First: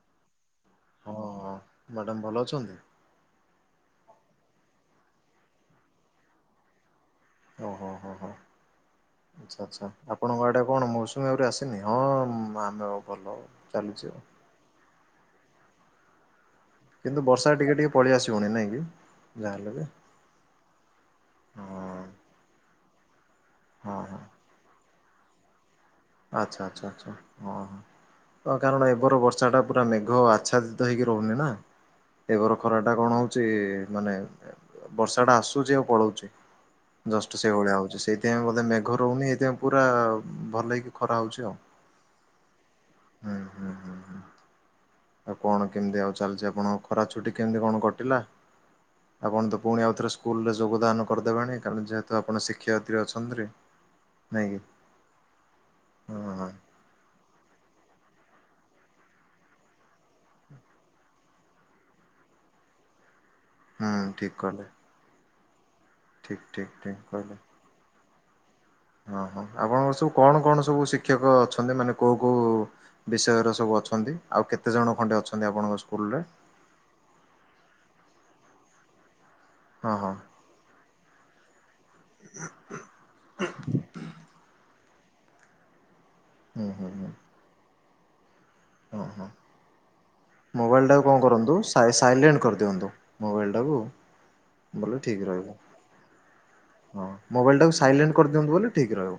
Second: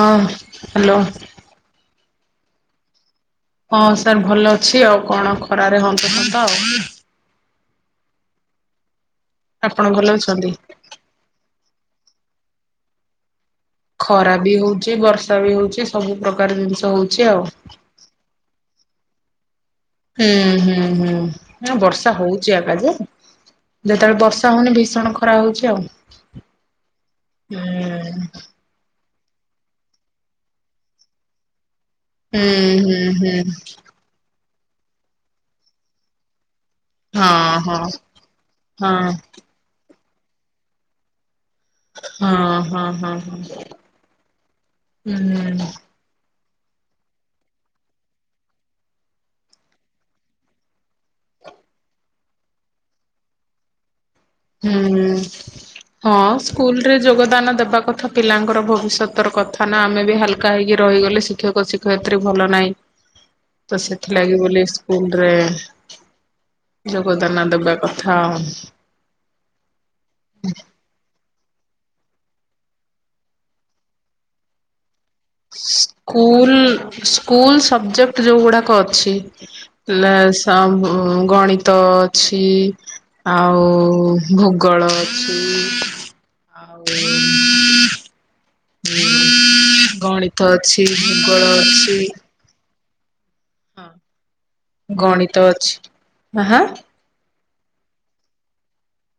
ହଁ, hello. Madam ଭଲ ଅଛନ୍ତି? ହଁ ସାର୍ ଭଲ ଅଛି, ଆଉ କଣ ଖରାରେ ହନ୍ତସନ୍ତ ଆଉ। ଓହୋ, ହୋ, ହୋ ଆଚ୍ଛା, ଆପଣ ଆଚ୍ଛା ଭଲ ଆପଣଙ୍କ ଅଛନ୍ତି? ଆଡେ କଣ ମୌସୁ ସୁମୀ ଆହୁରି ଆସିନି? ହଁ ମା- ଆମେ ଓ ଭଲ। ଚାଲିଛି ଆଉ ଖରା ବି ହଉଛି, ବର୍ଷା ବି ହଉଛି, ସବୁ ପ୍ରକାର ଜିନିଷ ହଉଛି କିନ୍ତୁ ଆଉ। ବର୍ଷା ଟିକେ ଟିକେ ପଳିଆସିବଣି ନାଇଁ କି ଯାହା ହେଲେ ବି? ହୁଁ, ହୁଁ, ହୁଁ ନା ହଁ ବର୍ଷା ହଉଚି ଆକା ଯେ, ହଁ ହଁ ଯେତେବେଳେ ବର୍ଷା ଷା ମାନେ ଭୀଷଣ ଖରା ହଉଛି ଆଉ। ଆଚ୍ଛା, ଆଚ୍ଛା, ଆଚ୍ଛା ହୁଁ ହଁ, ହଁ କ କାରଣ ଏବର ବର୍ଷା ଟା ପୁରା ମେଘ ଆଚ୍ଛାଦିତ ହେଇକି ରହୁନି ନ। ହୁଁ ଏବର ଖରା ଟା ହୁଁ କଣ ହୁଁ ହଉଛି ମାନେ ବର୍ଷା ଟା ଆସୁଛି ଆଉ ପଳଉଛି। ଜଷ୍ଟ ହଁ ସେଇ ଭଳିଆ ହଁ। ହଉଛୁ, ସେଇଥିପାଇଁ ବୋଧେ ହଁ ମେଘ ରହୁନି ଏଇଥିପାଇଁ ପୁରା ଭଲ କି ଖରା ହଉଛି ଆଉ। ହଁ, ହଁ, ହଁ, ହୁଁ ହଁ। ହୁଁ ହୁଁ ହୁଁ। ଆଉ କଣ କେମିତି ଆଉ ଚାଲିଛି, ଆପଣଙ୍କ ଖରା ଛୁଟି କେମିତି କଣ କଟିଲା? ଆପଣ ତ ପୁଣି ଆଉଥରେ ସ୍କୁଲ୍ ରେ ଯୋଗଦାନ କରିଦେବେଣି, କାରଣ ଯେହେତୁ ଆପଣ ଶିକ୍ଷୟତ୍ରୀ ଅଛନ୍ତ୍ରି। [inaudible] ହୁଁ, ହୁଁ, ହଁ ସ୍କୁଲ୍ ରେ ଯୋଗଦାନ ଦେବା କଥା ପିଲାଙ୍କର ଭବିଷ୍ୟତର କଥା ନା। ଆମେ ବି ହାଲକା ହେଇକି ରହିଗଲେ ଶି ଶିକ୍ଷକ ଶିକ୍ଷତ୍ରୀ ଭଲ ନାହିଁ, ତ ହୁଁ ଠିକ୍ ସେଥିଲାଗି ବୋଲି କହିଲେ ସ୍କୁଲ୍ ରେ ଠିକ୍ ଠିକ୍ ଠିକ୍ କହିଲେ। ଯୋଗଦାନ ଦେବା କଥା ଆମ୍। ହଁ, ହଁ ଆପଣଙ୍କର ସବୁ କଣ କଣ ସବୁ ଶିକ୍ଷକ ଅଛନ୍ତି? ମାନେ କୋଉ କୋଉ ବିଷୟରେ ସବୁ ଅଛନ୍ତି? ଆଉ କେତେ ଜଣ ଖଣ୍ଡେ ଅଛ ସ୍କୁୂଲ୍ ସ୍କୁଲ୍ ସବଜେକ୍ଟ ଯୋଉ ଗୁଡାକ ଅଛି ହଁ ହଁ ଲେ ସ- ଉଁ, ଗଣିତ ତ ଅଛି, ଆଉ ଭୂଗୋଳ ଅଛି। ହୁଁ ଆଉ ଓ ହଁ, ଗଣିତ ଅଛି ମୋବାଇଲ୍ ଟା କଣ ଭୂଗୋଳ କରନ୍ତୁ ସାଇ ଅଛି ସାଇଲେଣ୍ଟ କରିଦିଅନ୍ତୁ। ମୋବାଇଲ୍ ତାକୁ ହଁ ବୋଲେ ଠିକ ଗଣିତ ରହିବ ଅଛି ହଁ। ମୋବାଇଲ୍ ଟା କୁ ସାଇଲେଣ୍ଟ କରିଦିଅନ୍ତୁ ବୋଲି ଠିକ ରହିବ।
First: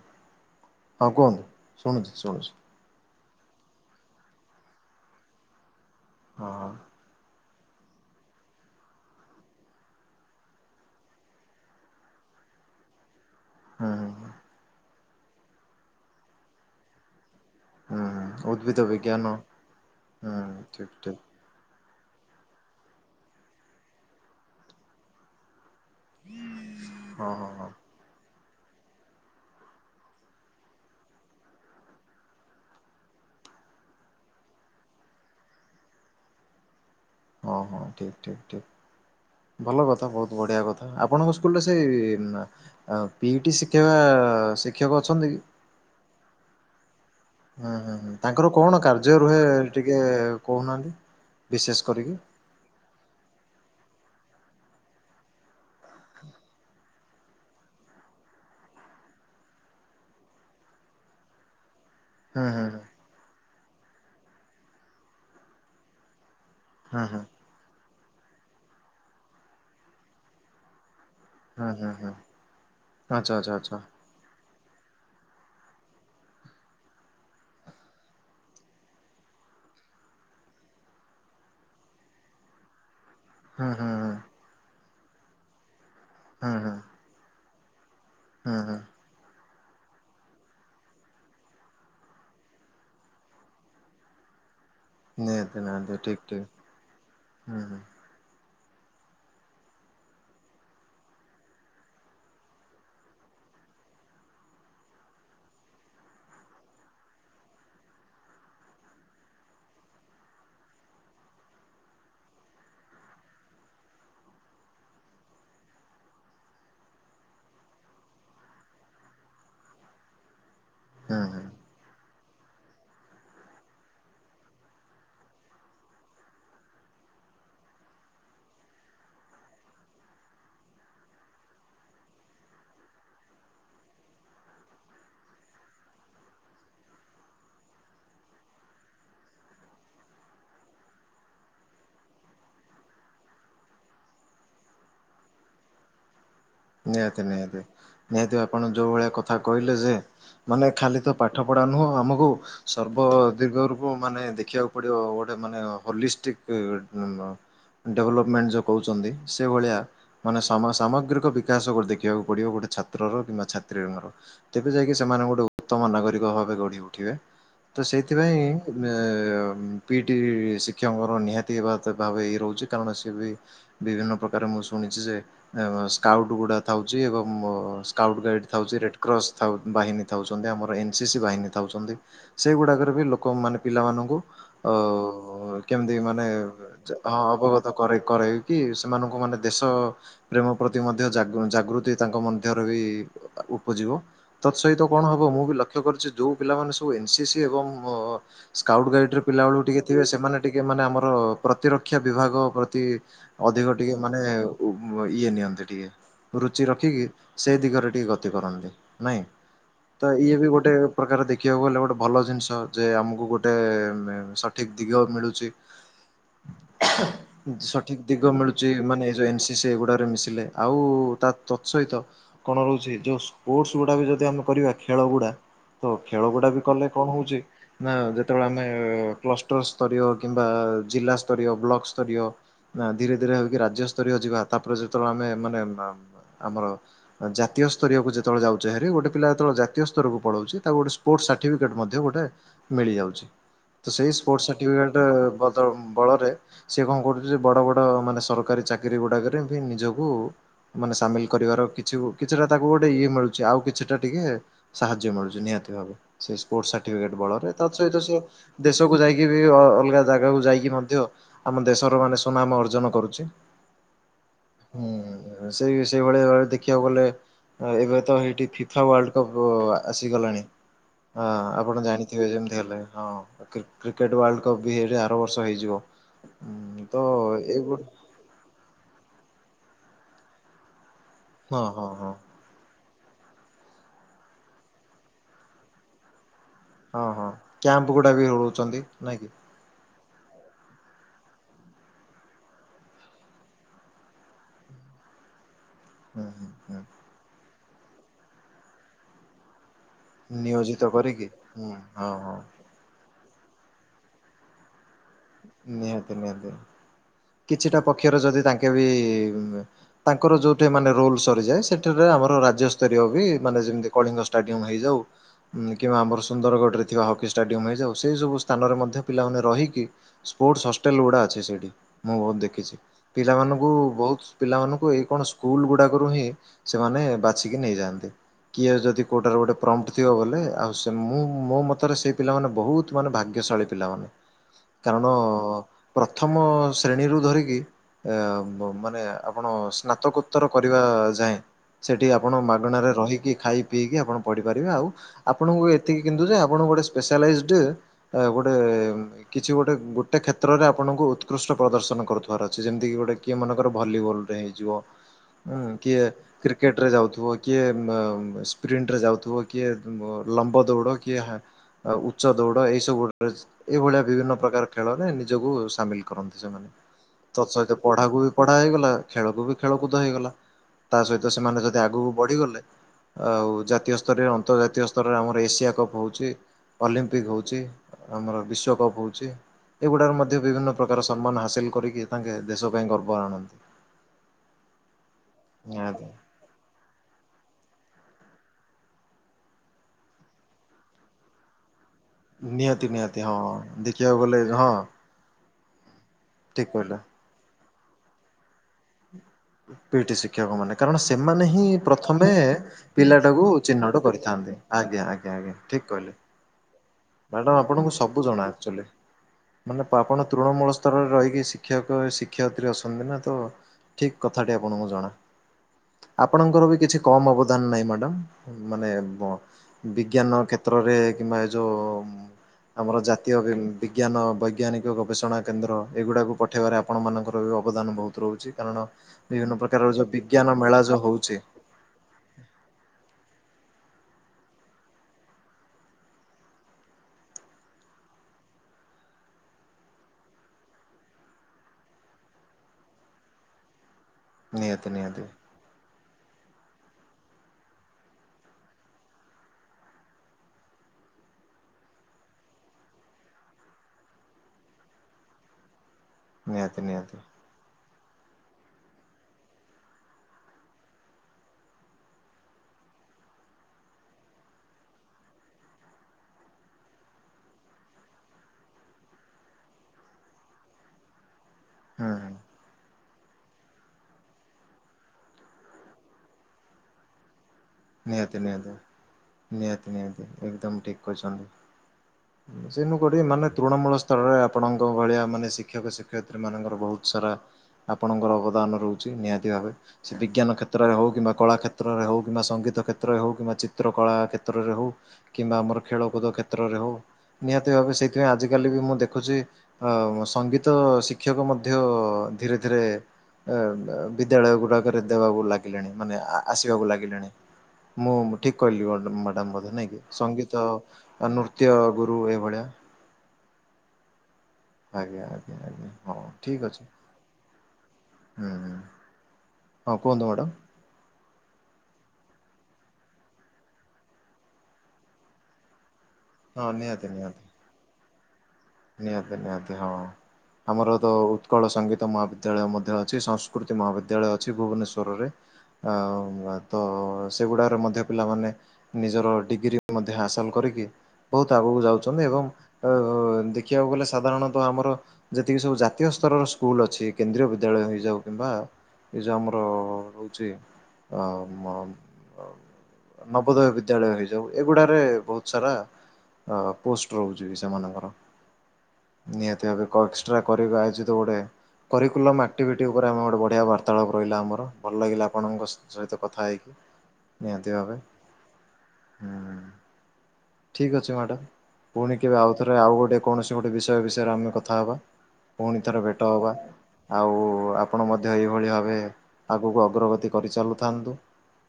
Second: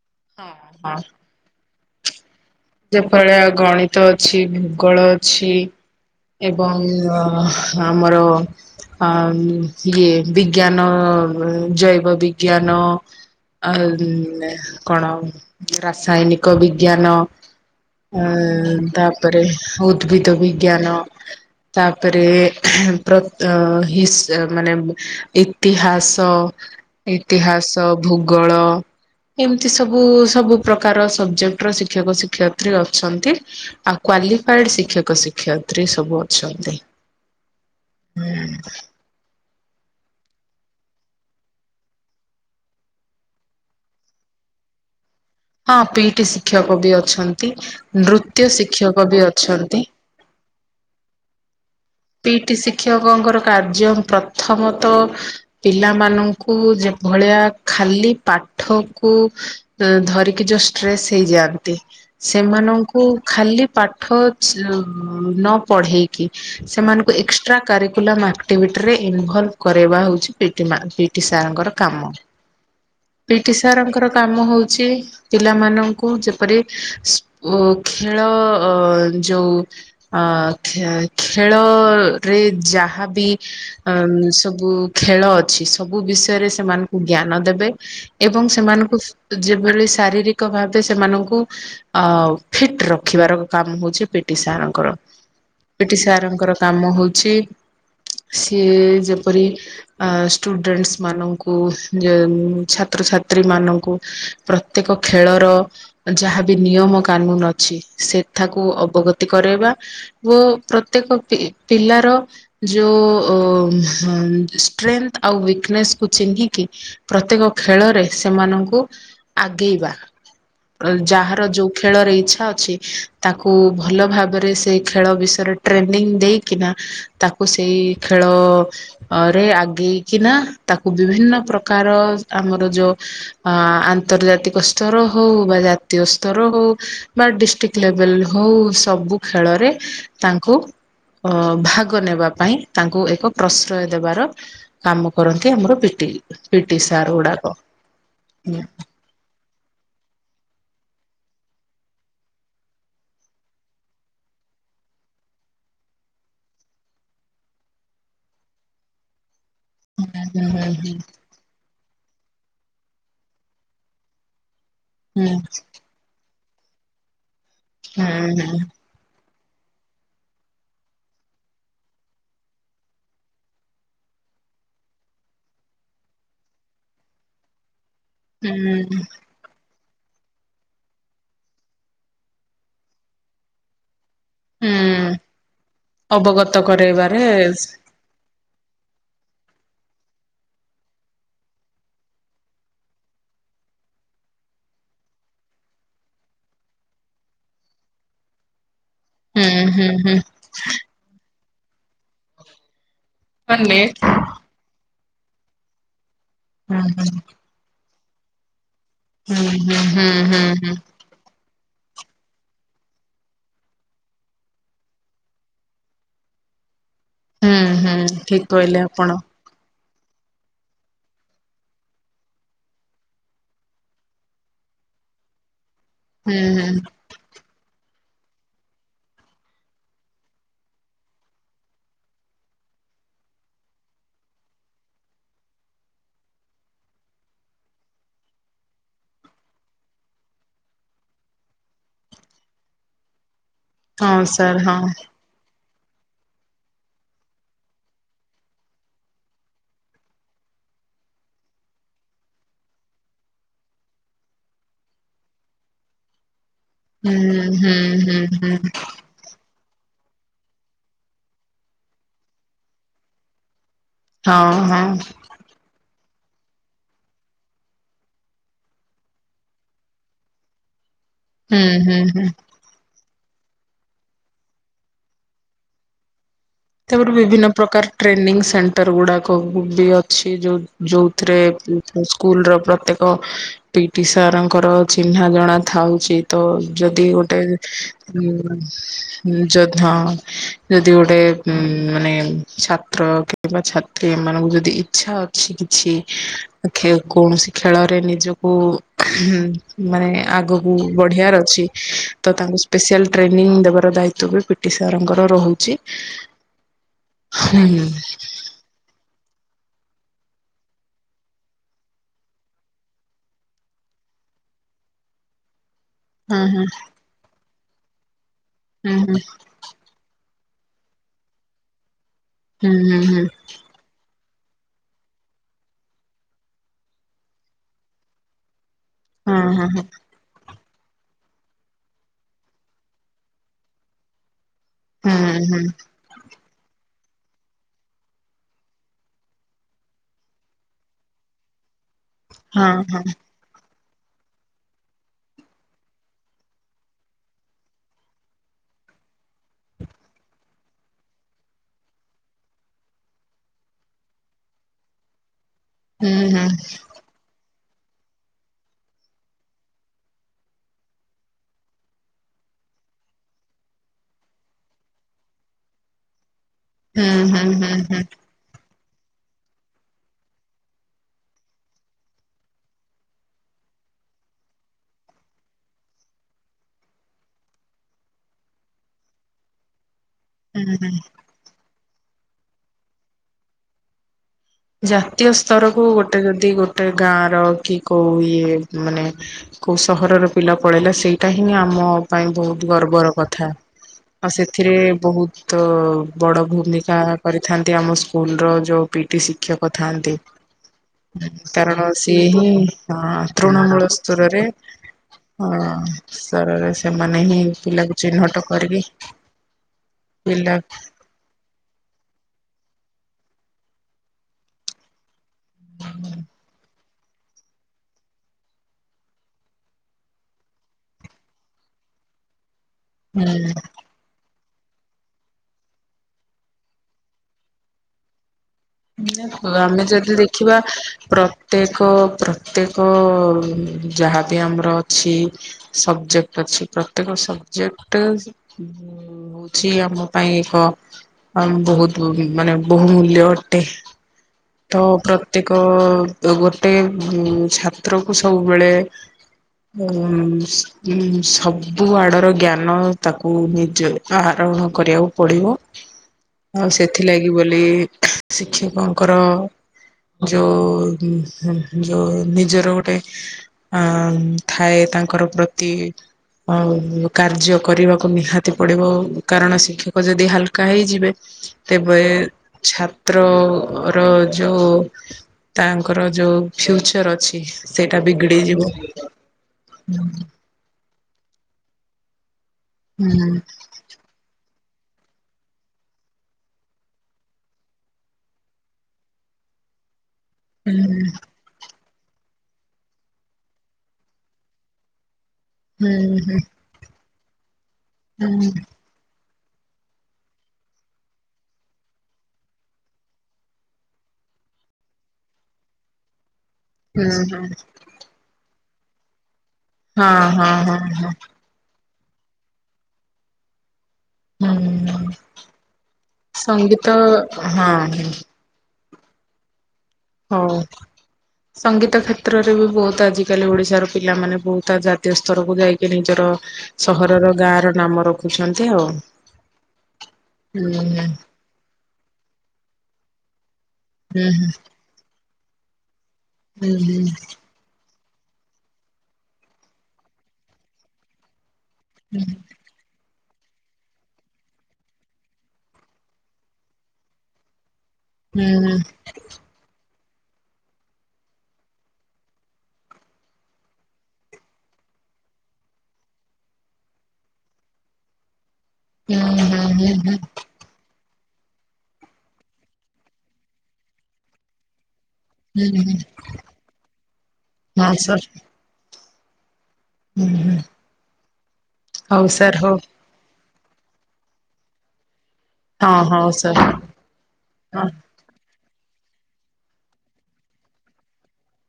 ହଁ କୁହନ୍ତୁ ଶୁଣୁଛି ଶୁଣୁଛି। ଯେଫଳେ ଗଣିତ ଅଛି ଭୂଗୋଳ ଅଛି ହଁ ଏବଂ ଅ, ଆମର ଆ, ଉଁ, ଇଏ ବିଜ୍ଞାନ, ଜୈବ ବିଜ୍ଞାନ। ଆଉ ହଁ ହୁଁ ହୁଁ ନେ-କଣ ଇଏ ରାସାୟନିକ ବିଜ୍ଞାନ। ହୁଁ ଅ, ହୁଁ ଉଦ୍ଭିଦ ବିଜ୍ଞାନ ତାପରେ ଉଦ୍ଭିଦ ହୁଁ ଠିକ୍ ବିଜ୍ଞାନ। ଠିକ୍ ତାପରେ ପ୍ର ଅଁ, ହିସ୍ ଏ ମାନେ ଇତିହା ସ ହଁ ହଁ ହଁ ଇତିହାସ ଭୂଗଳ ଏମତି ସବୁ ସବୁ ପ୍ରକାର ସବଜେକ୍ଟର ଶିକ୍ଷକ ଶିକ୍ଷୟ ତ୍ରି ଅଛନ୍ତି ଆଉ କ୍ଵାଲିଫାଏଡ ଶିକ୍ଷକ ଶିକ୍ଷୟତ୍ରୀ ସବୁ ଅଛନ୍ତି। ଓହୋ ଠିକ ଠିକ ଠିକ। ଭଲ କଥା ବୋହୁତ ବଢିଆ କଥା ଆପଣଙ୍କ ସ୍କୁଲରେ ସେଇ ନା ଆଉ ପି ଟି ଶିଖେଇବା ଶିକ୍ଷକ ଅଛନ୍ତି କି? ହଁ ପି ଟି ଶିକ୍ଷକ ବି ଅଛନ୍ ହୁଁ ହୁଁ ହୁଁ ତାଙ୍କର କଣ କାର୍ଯ୍ୟ ରୁହେ ଅଛନ୍ତି। ଟିକେ କୋହୁନାହାନ୍ତି ବିଶେଷ କରିକି। ପି ଟି ଶିକ୍ଷକଙ୍କର କାର୍ଯ୍ୟ ପ୍ରଥମତ ପିଲାମାନଙ୍କୁ ଯେଭଳିଆ ଖାଲି ପାଠକୁ ଉ ଧରିକି ଯୋଉ ଷ୍ଟ୍ରେସ୍ ହେଇଯାଆନ୍ତି ହୁଁ ହୁଁ ସେମାନଙ୍କୁ ଖାଲି ପାଠ ଚ୍ ନ ପଢେଇକି ହୁଁ ସେମାନଙ୍କୁ ହୁଁ ଏକ୍ସଟ୍ରା କାରିକୁଲମ୍ ଆକ୍ଟିଭିଟିରେ ଇନଭଲଭ୍ କରେଇବା ହୋଉଚି ପି ଟି ମା ପି ଟି ହୁଁ ସାରଙ୍କର ହୁଁ କାମ ହୁଁ ଆଚ୍ଛା ପି ଆଚ୍ଛା ଟି ଆଚ୍ଛା ସାରଙ୍କର କାମ ହୋଉଚି ପିଲାମାନଙ୍କୁ ଯେପରି ସ୍ ଖେଳ ଅ ଯୋଉ ଅ ଖେ ଖେଳରେ ଯାହାବି ହୁଁ ହୁଁ। ହୁଁ ଅମ୍ ସବୁ ଖେଳ ଅଛି ସବୁ ବିଷୟରେ ହୁଁ ହୁଁ ସେମାନଙ୍କୁ ଜ୍ଞାନ ଦେବେ ଏବଂ ହୁଁ ହୁଁ ସେମାନଙ୍କୁ ଯେଭଳି ଶାରୀରିକ ଭାବେ ସେମାନଙ୍କୁ ଅ ଫିଟ୍ ରଖିବାର କାମ ହୋଉଚି ପି ଟି ସାରଙ୍କର। ନିହାତି ନିହା ପି ଟି ସାରଙ୍କର କାମ ହୋଉଛି ସିଏ ଯେପରି ଅ ଷ୍ଟୁଡେଣ୍ଟମାନଙ୍କୁ ଯେଉଁ ଛାତ୍ରଛାତ୍ରୀ ମାନଙ୍କୁ ପ୍ରତ୍ୟେକ ଖେଳର ଯାହାବି ନିୟମ କାନୁନ ଅଛି ସେଠାକୁ ଅବଗତି କରାଇବା ଓ ପ୍ରତ୍ୟେକ ପି-ପିଲାର ଯୋଉ ଉ ହଁ ଷ୍ଟ୍ରେନଥ୍ ଆଉ ୱିକନେସକୁ ଚିହ୍ନିକି ପ୍ରତ୍ୟେକ ଖେଳରେ ସେମାନଙ୍କୁ ଆଗେଇବା। ଅ ହୁଁ ହୁଁ ଯାହାର ଯୋଉ ଖେଳର ଇଚ୍ଛା ଅଛି ତାକୁ ଭଲ ଭାବରେ ସେ ଖେଳ ବିଷୟରେ ଟ୍ରେନିଂ ଦେଇକିନା ତାକୁ ସେଇ ଖେଳ ଅରେ ଆଗେଇକିନା ତାକୁ ବିଭିନ୍ନ ପ୍ରକାର ଆମର ଯୋଉ ଅ ଆନ୍ତର୍ଜାତିକ ସ୍ତର ହୋଉ ବା ଜାତୀୟ ସ୍ତର ହୋଉ ବା ଡିଷ୍ଟି କ ଲେବେଲ୍ ହୋଉ ସବୁ ଖେଳରେ ତାଙ୍କୁ ଅ ଭାଗ ନେବା ପାଇଁ ତାଙ୍କୁ ଏକ ପ୍ରଶ୍ରୟ ଦେବାର କାମ କରନ୍ତି ଆମର ପି ଟି। ନିହାତି ନିହାତି ନିହାତି ଭାବେ ହୁଁ ଆପଣ ଯୋଉ ଭଳିଆ କଥା କହିଲେ ଯେ ମାନେ ଖାଲି ତ ପାଠପଢ଼ା ନୁହଁ ଆମକୁ ସର୍ବ ଦିଗ ରକୁ ମାନେ ଦେଖିବାକୁ ପଡିବ ଗୋଟେ ମାନେ ହଲିଷ୍ଟିକ୍ ଉଁ ଡେଭଲପମେଣ୍ଟ ଯୋଉ କୋହୁଚନ୍ତି ସେଭଳିଆ ମାନେ ହୁଁ ହୁଁ ହୁଁ ସମସାମଗ୍ରିକ ବିକାଶ ଗୋଟେ ଦେଖିବାକୁ ପଡିବ ଗୋଟେ ଛାତ୍ରର କିମ୍ବା ଛାତ୍ରୀର ଙ୍କର। ତେବେ ଯାଇକି ସେମାନେ ଗୋଟେ ଉତ୍ତମ ନାଗରିକ ଭାବେ ଗଢି ଉଠିବେ ତ ହୁଁ ସେଇଥିପାଇଁ ହୁଁ ଏ ପି ଟି ଶିକ୍ଷକଙ୍କର ନିହାତି ହେବା ଗତ ଭାବେ ଇଏ ରହୁଚି କାରଣ ସିଏ ବି ବିଭିନ୍ନ ପ୍ରକାର ମୁଁ ଶୁଣିଚି ଯେ ଏମ ସ୍କାଉଟ୍ ଗୁଡା ଥାଉଚି ଏବଂ ମ୍ ସ୍କାଉଟ୍ ଗାଇଡ୍ ହୁଁ ଥାଉଚି ରେଡ୍ କ୍ରସ୍ ଥାଉ ବାହିନୀ ଥାଉଚନ୍ତି ଆମର ଏନ୍ ସି ସି ବାହିନୀ ଥାଉଚନ୍ତି ସେଗୁଡ଼ାକରେ ବି ଲୋକମାନେ ପିଲାମାନଙ୍କୁ ହୁଁ ଅ କେମିତି ମାନେ ଅବଗତ ଚା କରେଇବାରେ ହଁ ଅବଗତ କଇରେ କରେଇ କି ସେମାନଙ୍କୁ ମାନେ ଦେଶ ପ୍ରେମ ପ୍ରତି ମ ଧ୍ୟ ଜାଗ ଅଁ ଜାଗୃତି ତାଙ୍କ ମଧ୍ୟରେ ବି ଉପୁଜିବ। ତତ୍ ସହିତ କଣ ହବ ମୁଁ ବି ଲକ୍ଷ୍ୟ କରିଚି ଯୋଉ ପିଲାମାନେ ସବୁ ଏନ୍ ସି ସି ଏବଂ ସ୍କାଉଟ୍ ଗାଇଡରେ ହୁଁ ପିଲାବେଳୁ ଟିକେ ହୁଁ ଥିବେ ହୁଁ ସେମାନେ ଟିକେ ମାନେ ଆମର ପ୍ରତି ରକ୍ଷା ବିଭାଗ ପ୍ରତି ଅଧିକ ଟିକେ ମାନେ ଉ ଇଏ ନିଅନ୍ତି ଟିକେ। ରୁଚି ହୁଁ ରଖିକି ସେ ଦିଗରେ ଟିକେ ଗତି କରନ୍ତି ନାଇଁ ହୁଁ ହୁଁ ହୁଁ ତ ଇଏ ହୁଁ ବି ଗୋଟେ ହୁଁ ପ୍ରକାର ଦେଖିବାକୁ ଗଲେ ଗୋଟେ ଭଲ ଜିନିଷ ଯେ ଆମକୁ ଗୋଟେ ସଠିକ୍ ଦିଗ ମିଳୁଛି। ହୁଁ ହୁଁ ସଠିକ୍ ଦିଗ ଠିକ ମିଳୁଛି କହିଲେ ମାନେ ଏ ଆପଣ ଯୋଉ ଏନ୍ ସି ସି ଏଗୁଡ଼ାରେ ମିଶିଲେ। ଆଉ ତା ତତ୍ ସହିତ କଣ ରହୁଛି ଯୋଉ ସ୍ପୋର୍ଟସ ଗୁଡ଼ା ବି ଯଦି ଆମେ କରିବା ଖେଳ ଗୁଡ଼ା ତ ଖେଳ ହୁଁ ଗୁଡ଼ା ବି ହୁଁ କଲେ କଣ ହୋଉଚି ନା ଯେତେବେଳେ ଆମେ କ୍ଲଷ୍ଟର୍ ସ୍ତରୀୟ କିମ୍ବା ଜିଲ୍ଲା ସ୍ତରୀୟ ବ୍ଲକ ସ୍ତରୀୟ ନା ଧୀରେ ଧୀରେ ହେଇକି ରାଜ୍ୟ ସ୍ତରୀୟ ଯିବା ତାପରେ ଯେତେବେଳେ ଆମେ ମାନେ ମାମ୍ ଆମର ଜାତୀୟ ସ୍ତରୀୟକୁ ଯେତେବେଳେ ଯାଉଛି ବାହାରି ଗୋଟେ ପିଲା ତ ଜାତୀୟ ସ୍ତରକୁ ପଳାଉଛି ତାକୁ ଗୋଟେ ସୁ ପୋର୍ଟ ସାଠିଫିକେଟ୍ ମଧ୍ଯ ଗୋଟେ ମିଳି ଯାଉଛି। ତ ସେଇ ହଁ ସ୍ପୋର୍ଟ ସାର୍ ହଁ ସାଠିପିକେଟ୍ ବଦ୍ ତ ବଳରେ ସିଏ କଣ କରୁଛି ଯୋଉ ବଡ଼ ବଡ଼ ମାନେ ସରକାରୀ ଚାକିରି ଗୁଡ଼ାକରେ ଏମତି ନିଜକୁ ମାନେ ସାମିଲ୍ କରିବାର କିଛି ଗୁ କିଛିଟା ତାକୁ ଗୋଟେ ଇଏ ମିଳୁଚି ଆଉ କିଛିଟା ଟିକେ ସାହାଯ୍ୟ ମିଳୁଛି ନିହାତି ଭାବେ ସେ ସ୍ପୋର୍ଟ ସାର୍ଟିଫିକେଟ୍ ହୁଁ ବଳରେ ତତ୍ ହୁଁ ସହିତ ହୁଁ ସେ ହୁଁ ଦେଶ କୁୁ ଯାଇକି ବି ଅ ଅଲଗା ଜାଗାକୁ ଯାଇକି ମଧ୍ୟ ଆମ ଦେଶର ମାନେ ସୁନାମ ଅର୍ଜନ କରୁଛି। ହଁ ହଁ। ଆଁ ସେଇ ସେଇ ଭଳିଆ ଦେଖିବାକୁ ଗଲେ ଅ ଏବେ ତ ହେଇଠି ଫିଫା ୱାର୍ଲଡ୍ କପ୍ ଆସିଗଲାଣି। ହଁ ହୁଁ ଆପଣ ହୁଁ ଜାଣିଥିବେ ହୁଁ ଯେମିତି ହେଲେ ହଁ କ୍ରିକ୍ କ୍ରିକେଟ୍ ୱାର୍ଲଡ୍ କପ୍ ବି ହେଇଠି ଆର ବର୍ଷ ହେଇଯିବ। ହୁଁ ତ ତାପରେ ବିଭିନ୍ନ ଏଗୁ ପ୍ରକାର ଟ୍ରେ ନିଙ୍ଗ ସେଣ୍ଟର ଗୁଡ଼ାକ ବି ଅଛି ଯୋଉ ଯୋଉଥିରେ ହଁ ହଁ ହଁ ସ୍କୁଲର ପ୍ରତ୍ୟେକ୍ କ ପିଇଟି ସାରଙ୍କର ଚିହ୍ନା ଜଣା ଥାଉଛି ତ ହଁ ଯଦି ହଁ ଗୋଟେ କ୍ୟାମ୍ପ ଗୁଡା ବି ହୁଁ ହଉଛନ୍ତି ନାଇଁ କି? ହୁଁ ଯଦ୍ ହଁ ଯଦି ଗୋଟେ ଉଁ ମାନେ ଛାତ୍ର କିମ୍ବା ଛାତ୍ରୀ ଏମାନଙ୍କୁ ଯଦି ଇଚ୍ଛା ଅଛି କିଛି ହୁଁ। ଆ ହୁଁ ଖେ କୌଣସି ଖେଳରେ ନିଜକୁ ମାନେ ଆଗକୁ ନିୟୋଜିତ କରିକି ବଢ଼ିବାର ଅଛି ହୁଁ ହଁ ତ ହଁ ତାଙ୍କୁ ସ୍ପେସିଆଲ୍ ଟ୍ରେନିଂ ଦେବାର ଦାୟିତ୍ୱ ବି ପିଟି ସାରଙ୍କର। ରହୁଛି। ନିହାତି ନିହାତି ହୁଁ କିଛିଟା ହୁଁ ପକ୍ଷରେ ଯଦି ତାଙ୍କେ ବି ତାଙ୍କର ଯୋଉଠି ଏମାନେ ରୋଲ୍ ସରିଯାଏ ସେଠାରେ ଆମର ରାଜ୍ୟ ସ୍ତରୀୟ ବି ମାନେ ଯେମତି କଳିଙ୍ଗ ଷ୍ଟାଡିୟମ୍ ହେଇ ଯାଉ କିମ୍ବା ଆମର ହଁ ହଁ ସୁନ୍ଦରଗଡ଼ରେ ଥିବା ହକି ଷ୍ଟାଡିୟମ୍ ହେଇଯାଉ ସେଇ ସବୁ ସ୍ଥାନରେ ମଧ୍ୟ ହୁଁ ପିଲାମାନେ ରହିକି ସ୍ପୋର୍ଟସ ହଷ୍ଟେଲ୍ ଗୁଡ଼ା ଅଛି ସେଇଠି ମୁଁ ବହୁତ୍ ଦେଖିଛି ହୁଁ ହୁଁ ପିଲାମାନଙ୍କୁ ବହୁତ୍ ପିଲାମାନଙ୍କୁ ଏଇ କଣ ସ୍କୁଲ୍ ଗୁଡ଼ାକରୁ ହିଁ ସେମାନେ ବାଛିକି ନେଇ ଯାଆନ୍ତି କିଏ ଯଦି କେଉଟାରେ ହୁଁ ଗୋଟେ ହୁଁ ହଁ ହଁ ପ୍ରମ୍ପଟ୍ ଥିବ ବଲେ ଆଉ ସେ ତ ମୁଁ ମୋ ମତରେ ସେଇ ପିଲାମାନେ ବହୁତ୍ ମାନେ ଭାଗ୍ୟଶାଳୀ ପିଲାମାନେ। କାରଣ ହଁ ହୁଁ ପ୍ରଥମ ଶ୍ରେଣୀରୁୁ ଧରିକି ଏ ମ ମାନେ ଆପଣ ସ୍ନାତ କୋତ୍ତର କରିବା ଯାଏଁ। ସେଇଠି ଆପଣ ହୁଁ ହଁ ହଁ ମାଗଣାରେ ରହିକି ଖାଇ ପିଇକି ଆପଣ ପଢ଼ି ପାରିବେ ଆଉ ଆପଣଙ୍କୁ ଏତିକି କିନ୍ତୁ ଯେ ଆପଣ ଗୋଟେ ସ୍ପେସିଆଲାଇସ୍ଡ୍ ଏ ଗୋଟେ କିଛି ଗୋଟେ ଗୋଟେ କ୍ଷେତ୍ରରେ ଆପଣଙ୍କୁ ଉତ୍କୃଷ୍ଟ ପ୍ରଦର୍ଶନ କରୁ ଥିବାର ଅଛି ଯେମିତିକି ଗୋଟେ କିଏ ମାନେ କର ଭଲିବଲ୍ ରେ ହେଇଯିବ ହୁଁ କିଏ ହୁଁ ହୁଁ ହୁଁ କ୍ରିକେଟ ରେ ଯାଉଥିବ କିଏ ମ ସ୍ପ୍ରିଣ୍ଟରେ ଯାଉଥିବ କିଏ ଲମ୍ବ ଦୌଡ଼ କିଏ ହା ଆ ଉଚ୍ଚ ଦୌଡ ଏଇ ସବୁ ରେ ଏଇଭଳିଆ ବିଭିନ୍ନ ପ୍ରକାର ଖେଳରେ ନିଜକୁ ସାମିଲ କରନ୍ତି ସେମାନେ ହୁଁ ତତ୍ ସହିତ ହୁଁ ପଢାକୁ ବି ପଢା ହେଇଗଲା ଖେଳକୁ ବି ଖେଳକୁଦ ହେଇଗଲା ତା ସହିତ ସେମାନେ ଯଦି ଆଗକୁ ବଢିଗଲେ ଆଉ ଜାତୀୟ ସ୍ତରରେ ଅନ୍ତର୍ଜାତୀୟ ସ୍ତରରେ ଆମର ଏସିଆ କପ୍ ହଉଛି ଅଲିମ୍ପିକ ହଉଛି ଆମର ବିଶ୍ୱକପ୍ ହଉଛି ଏଗୁଡ଼ାକ ମଧ୍ୟ ବିଭିନ୍ନ ହୁଁ ହୁଁ ପ୍ରକାର ସମ୍ମାନ ହାସିଲ କରିକି ତାଙ୍କେ ଦେଶ ପାଇଁ ଗର୍ବ ଆଣନ୍ତି। ଜାତୀୟ ସ୍ତରକୁ ନିହାତି ଗୋଟେ ଯଦି ଗୋଟେ ଗାଁ ର କି କୋଉ ଇଏ ମାନେ କୋଉ ସହରର ପିଲା ପଳେଇଲା ସେଇଟା ହିଁ ଆମ ପାଇଁ ବହୁତ ନିହାତି ଗର୍ବର ନିହାତି ହଁ କଥା ଦେଖିବାକୁ ଆଉ ଗଲେ ହଁ ସେଥିରେ ବହୁତ ବଡ଼ ଠିକ କହିଲ। ଭୂମିକା କରିଥାନ୍ତି ଆମ ସ୍କୁଲ ର ଯୋଉ ପି ପିଟି ଶିକ୍ଷକ ଥାନ୍ତି ପିଟି ଶିକ୍ଷକ ମାନେ କାରଣ ସେମାନେ ହିଁ କାରଣ ସିଏ ପ୍ରଥମେ ହିଁ ପିଲାଟାକୁ ତୃଣମୂଳ ଚିହ୍ନଟ ସ୍ତରରେ କରିଥାନ୍ତି ଆଜ୍ଞା ଆଜ୍ଞା ହ ଆଜ୍ଞା ଠିକ କହିଲେ ସ୍ତରରେ ସେମାନେ ହିଁ ମ୍ୟାଡ଼ାମ ଆପଣଙ୍କୁ ପିଲାକୁ ସବୁ ଜଣା ଚିହ୍ନଟ ଆକ୍ଚୁଆଲି। କରିବେ ମାନେ ପାପଣ ତୃଣମୂଳ ସ୍ତରରେ ରହିିକି ଶି ଶିକ୍ଷକ ଶିକ୍ଷୟିତ୍ରୀ ଅଛନ୍ତି ନା ତ ଠିକ୍ କଥାଟି ଆପଣଙ୍କୁ ଜଣା। ଆପଣଙ୍କର ବି କିଛି କମ୍ ଅବଦାନ ନାହିଁ ମ୍ୟାଡମ ମାନେ‌ ବିଜ୍ଞାନ କ୍ଷେତ୍ରରେ କିମ୍ବା ଯୋଉ ଯୋଉ ଆମର ଜାତୀୟ ହୁଁ ବି ବିଜ୍ଞାନ ବୈଜ୍ଞାନିକ ଗବେଷଣା କେନ୍ଦ୍ର ଏଗୁଡ଼ାକୁ ପଠାଇବାରେ ଆପଣମାନଙ୍କର ବି ଅବଦାନ ବହୁତ ରହୁଛି। କାରଣ ବିଭିନ୍ନ ଆମେ ପ୍ରକାରର ଯୋଉ ଯଦି ବିଜ୍ଞାନ ଦେଖିବା ମେଳା ଯୋଉ ହଉଛି ପ୍ରତ୍ୟେକ ପ୍ର ପ୍ରତ୍ୟେକ ଯାହାବି ଆମର ଅଛି ସବଜେକ୍ଟ ଅଛି ପ୍ରତ୍ୟେକ ସବଜେକ୍ଟ୍ ହଉଛି ଆମ ପାଇଁ ଏକ ବହୁତ ମାନେ ବହୁମୂଲ୍ୟ ଅ ଟେ। ତ ନିହାତି ନିହାତି ପ୍ରତ୍ୟେକ ଗୋଟେ ଉ ଛାତ୍ର କୁ ସବୁବେଳେ ଉଁ ଉଁ ସବୁ ଆଡର ଜ୍ଞାନ ତାକୁ ନିଜେ ଆହାରୋହଣ କରିବାକୁ ପଡିବ। [inaudible] ଆଉ ନିହାତି ସେଥିଲାଗି ବୋଲି ଶିକ୍ଷକଙ୍କର ଯୋଉ ଯୋଉ ନିଜର ଗୋଟେ ଆଁ ଥାଏ ତାଙ୍କର ପ୍ରତି ଆଉ କାର୍ଯ୍ୟ କରିବାକୁ ନିହାତି ପଡିବ କାରଣ ଶିକ୍ଷକ ଯଦି ହାଲକା ହେଇଯିବେ। ତେବେ ହୁଁ ଛାତ୍ର ମୋର ଯୋଉ ତାଙ୍କର ଯୋଉ ଫ୍ୟୁଚର ଅଛି। ସେଇଟା ନିହାତି ବିଗିଡି ଯିବ। ନିହାତି ନିହାତି ନିହାତି ଏକଦମ ଠିକ୍ କହିଛନ୍ତି ସେନୁ ହୁଁ କରି ମାନେ ତୃଣମୂଳ ସ୍ତରରେ ଆପଣଙ୍କ ଭଳିଆ ମାନେ ଶିକ୍ଷକ ଶିକ୍ଷୟତ୍ରୀ ମାନଙ୍କର ବହୁତ ସାରା ଆପଣଙ୍କର ଅବଦାନ ରହୁଛି ନିହାତି ଭାବେ ସେ ବିଜ୍ଞାନ ହୁଁ କ୍ଷେତ୍ରରେ ହେଉ କିମ୍ବା କଳା କ୍ଷେତ୍ରରେ ହେଉ କିମ୍ବା ସଙ୍ଗୀ ଗିତ କ୍ଷେତ୍ରରେ ହଉ କିମ୍ବା ଚିତ୍ର କଳା କ୍ଷେତ୍ରରେ ହଉ କିମ୍ବା ଆମର ହୁଁ ଖେଳ କୁଦ ହୁଁ କ୍ଷେତ୍ରରେ ହଉ। ନିହାତି ଭାବେ ସେଇଥିପାଇଁ ହୁଁ ଆଜିିକାଲି ବି ମୁଁ ଦେଖୁଛି ଆ ସଙ୍ଗୀତ ଶିକ୍ଷକ ମଧ୍ୟ ଧୀରେ ଧୀରେ ଏ ବିଦ୍ୟାଳୟ ଗୁଡାକରେ ଦେବାକୁ ଲାଗିଲେଣି ମାନେ ଆସିବାକୁ ଲାଗିଲେଣି। ହୁଁ ମୁଁ ଠିକ୍ କହିଲି ମ୍ୟାଡାମ ବୋଧେ ନାଇଁ କି ହଁ ହଁ ସଙ୍ଗୀତ ହଁ ହଁ ନୃତ୍ୟ ଗୁରୁ ଏଇଭଳିଆ। ହୁଁ ଆଜ୍ଞା ଆଜ୍ଞା ଆଜ୍ଞା ହଁ ଠିକ ଅଛି ସଙ୍ଗୀତ ହଁ ହୁଁ। ହଁ କୁହନ୍ତୁ ମ୍ୟାଡ଼ାମ୍ ହଉ। ସଙ୍ଗୀତ କ୍ଷେତ୍ରରେ ବି ବହୁତ ଆଜିକାଲି ଓଡିଶାର ପିଲାମାନେ ବହୁତ ଜାତୀୟ ସ୍ତରକୁ ଯାଇକି ନିଜର ହଁ ନିହାତି ସହରର ଗାଁ ନିହାତି ର ନାମ ରଖୁଛନ୍ତି ଆଉ। ନିହାତି ନିହାତି ହଁ ହୁଁ ହୁଁ ଆମର ତ ଉତ୍କଳ ସଙ୍ଗୀତ ମହାବିଦ୍ୟାଳୟ ମଧ୍ୟ ଅଛି ସଂସ୍କୃତି ହୁଁ ମହାବିଦ୍ୟାଳୟ ହୁଁ ଅଛି ଭୁବନେଶ୍ୱରରେ। ଆଉ ହୁଁ ହୁଁ ତ ହୁଁ। ସେଗୁଡ଼ାରେ ମଧ୍ୟ ପିଲାମାନେ ନିଜର ଡିଗ୍ରୀ ମଧ୍ୟ ହାସଲ କରିକି ବହୁତ ଆଗକୁ ଯାଉଛନ୍ତି ଏବଂ ଶିଖିବାକୁ ଗଲେ ସାଧାରଣତଃ ଆମର ଯେତିକି ସବୁ ଜାତୀୟ ସ୍ତରର ସ୍କୁଲ୍ ଅଛି କେନ୍ଦ୍ରୀୟ ବିଦ୍ୟାଳୟ ହେଇଯାଉ ହୁଁ କିମ୍ବା ହୁଁ ହୁଁ ଏ ଯେଉଁ ଆମର ହଉଛି ନବୋଦୟ ବିଦ୍ୟାଳୟ ହେଇଯାଉ ଏଗୁଡ଼ାରେ ବହୁତ ସାରା ଅ ପୋଷ୍ଟ ରହୁଛି ସେମାନଙ୍କର, ନିହାତି ଭାବେ ହୁଁ ହୁଁ କଷ୍ଟ୍ରା କ ଏ ପ୍ରାୟଶ୍ଚିତ ଗୋଟେ କରିକୁଲମ ଏକ୍ଟିଭିଟି ଉପରେ ଆମର ବଢିଆ ବାର୍ତ୍ତାଳାପ ରହିଲା ଆମର ଭଲ ଲାଗିଲା। ଆପଣଙ୍କ ହୁଁ ସହିତ କଥା ହେଇକି ନିହାତି ହଁ ଭାବେ। ସାର୍ ହୁଁ ହୁଁ। ଠିକ୍ ଅଛି ମ୍ୟାଡ଼ାମ ପୁଣି ହଉ କେବେ ସାର୍ ଆଉଥରେ ହଉ। ହଁ ଆଉ ଗୋଟେ କୌଣସି ଗୋଟେ ବିଷୟ ବିଷୟରେ ଆମେ କଥା ହେବା। ପୁଣି ଥରେ ଭେଟ ହଉ ସାର୍ ହେବା ହଁ ଆଉ ହଁ ଆପଣ ମ ମଧ୍ୟ ଏଇଭଳି ଭାବେ ଆଗକୁ ଅଗ୍ରଗତି କରିଚାଲୁଥାନ୍ତୁ।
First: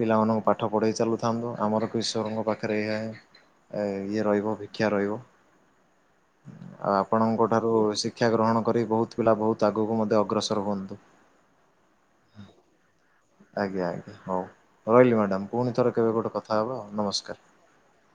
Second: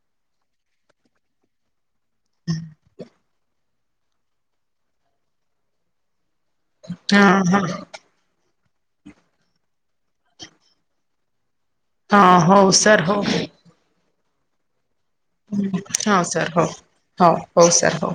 ପିଲାମାନଙ୍କୁ ପାଠ ପଢେଇ ଚାଲୁଥାନ୍ତୁ ଆମର ଇଶ୍ୱରଙ୍କ ପାଖରେ ଏହା ହିଁ ଇଏ ରହିବ ଭିକ୍ଷା ରହିବ। ଆଉ ହଁ ଆପଣଙ୍କଠାରୁ ଶିକ୍ଷା ଗ୍ରହଣ କରି ବହୁତ ପିଲା ବହୁତ ଆଗକୁ ମଧ୍ୟ ଅଗ୍ରସର ହୁଅନ୍ତୁ। ହଁ ହଉ ସାର୍ ହଉ। ଆଜ୍ଞା ଆଜ୍ଞା ହଉ ରହିଲି ମ୍ୟାଡ଼ାମ ପୁଣି ଥରେ କେବେ ହଁ ଗୋଟେ ସାର୍ କଥା ହଉ। ହେବା ହଉ ନମସ୍କାର। ହଉ ସାର୍ ହଉ।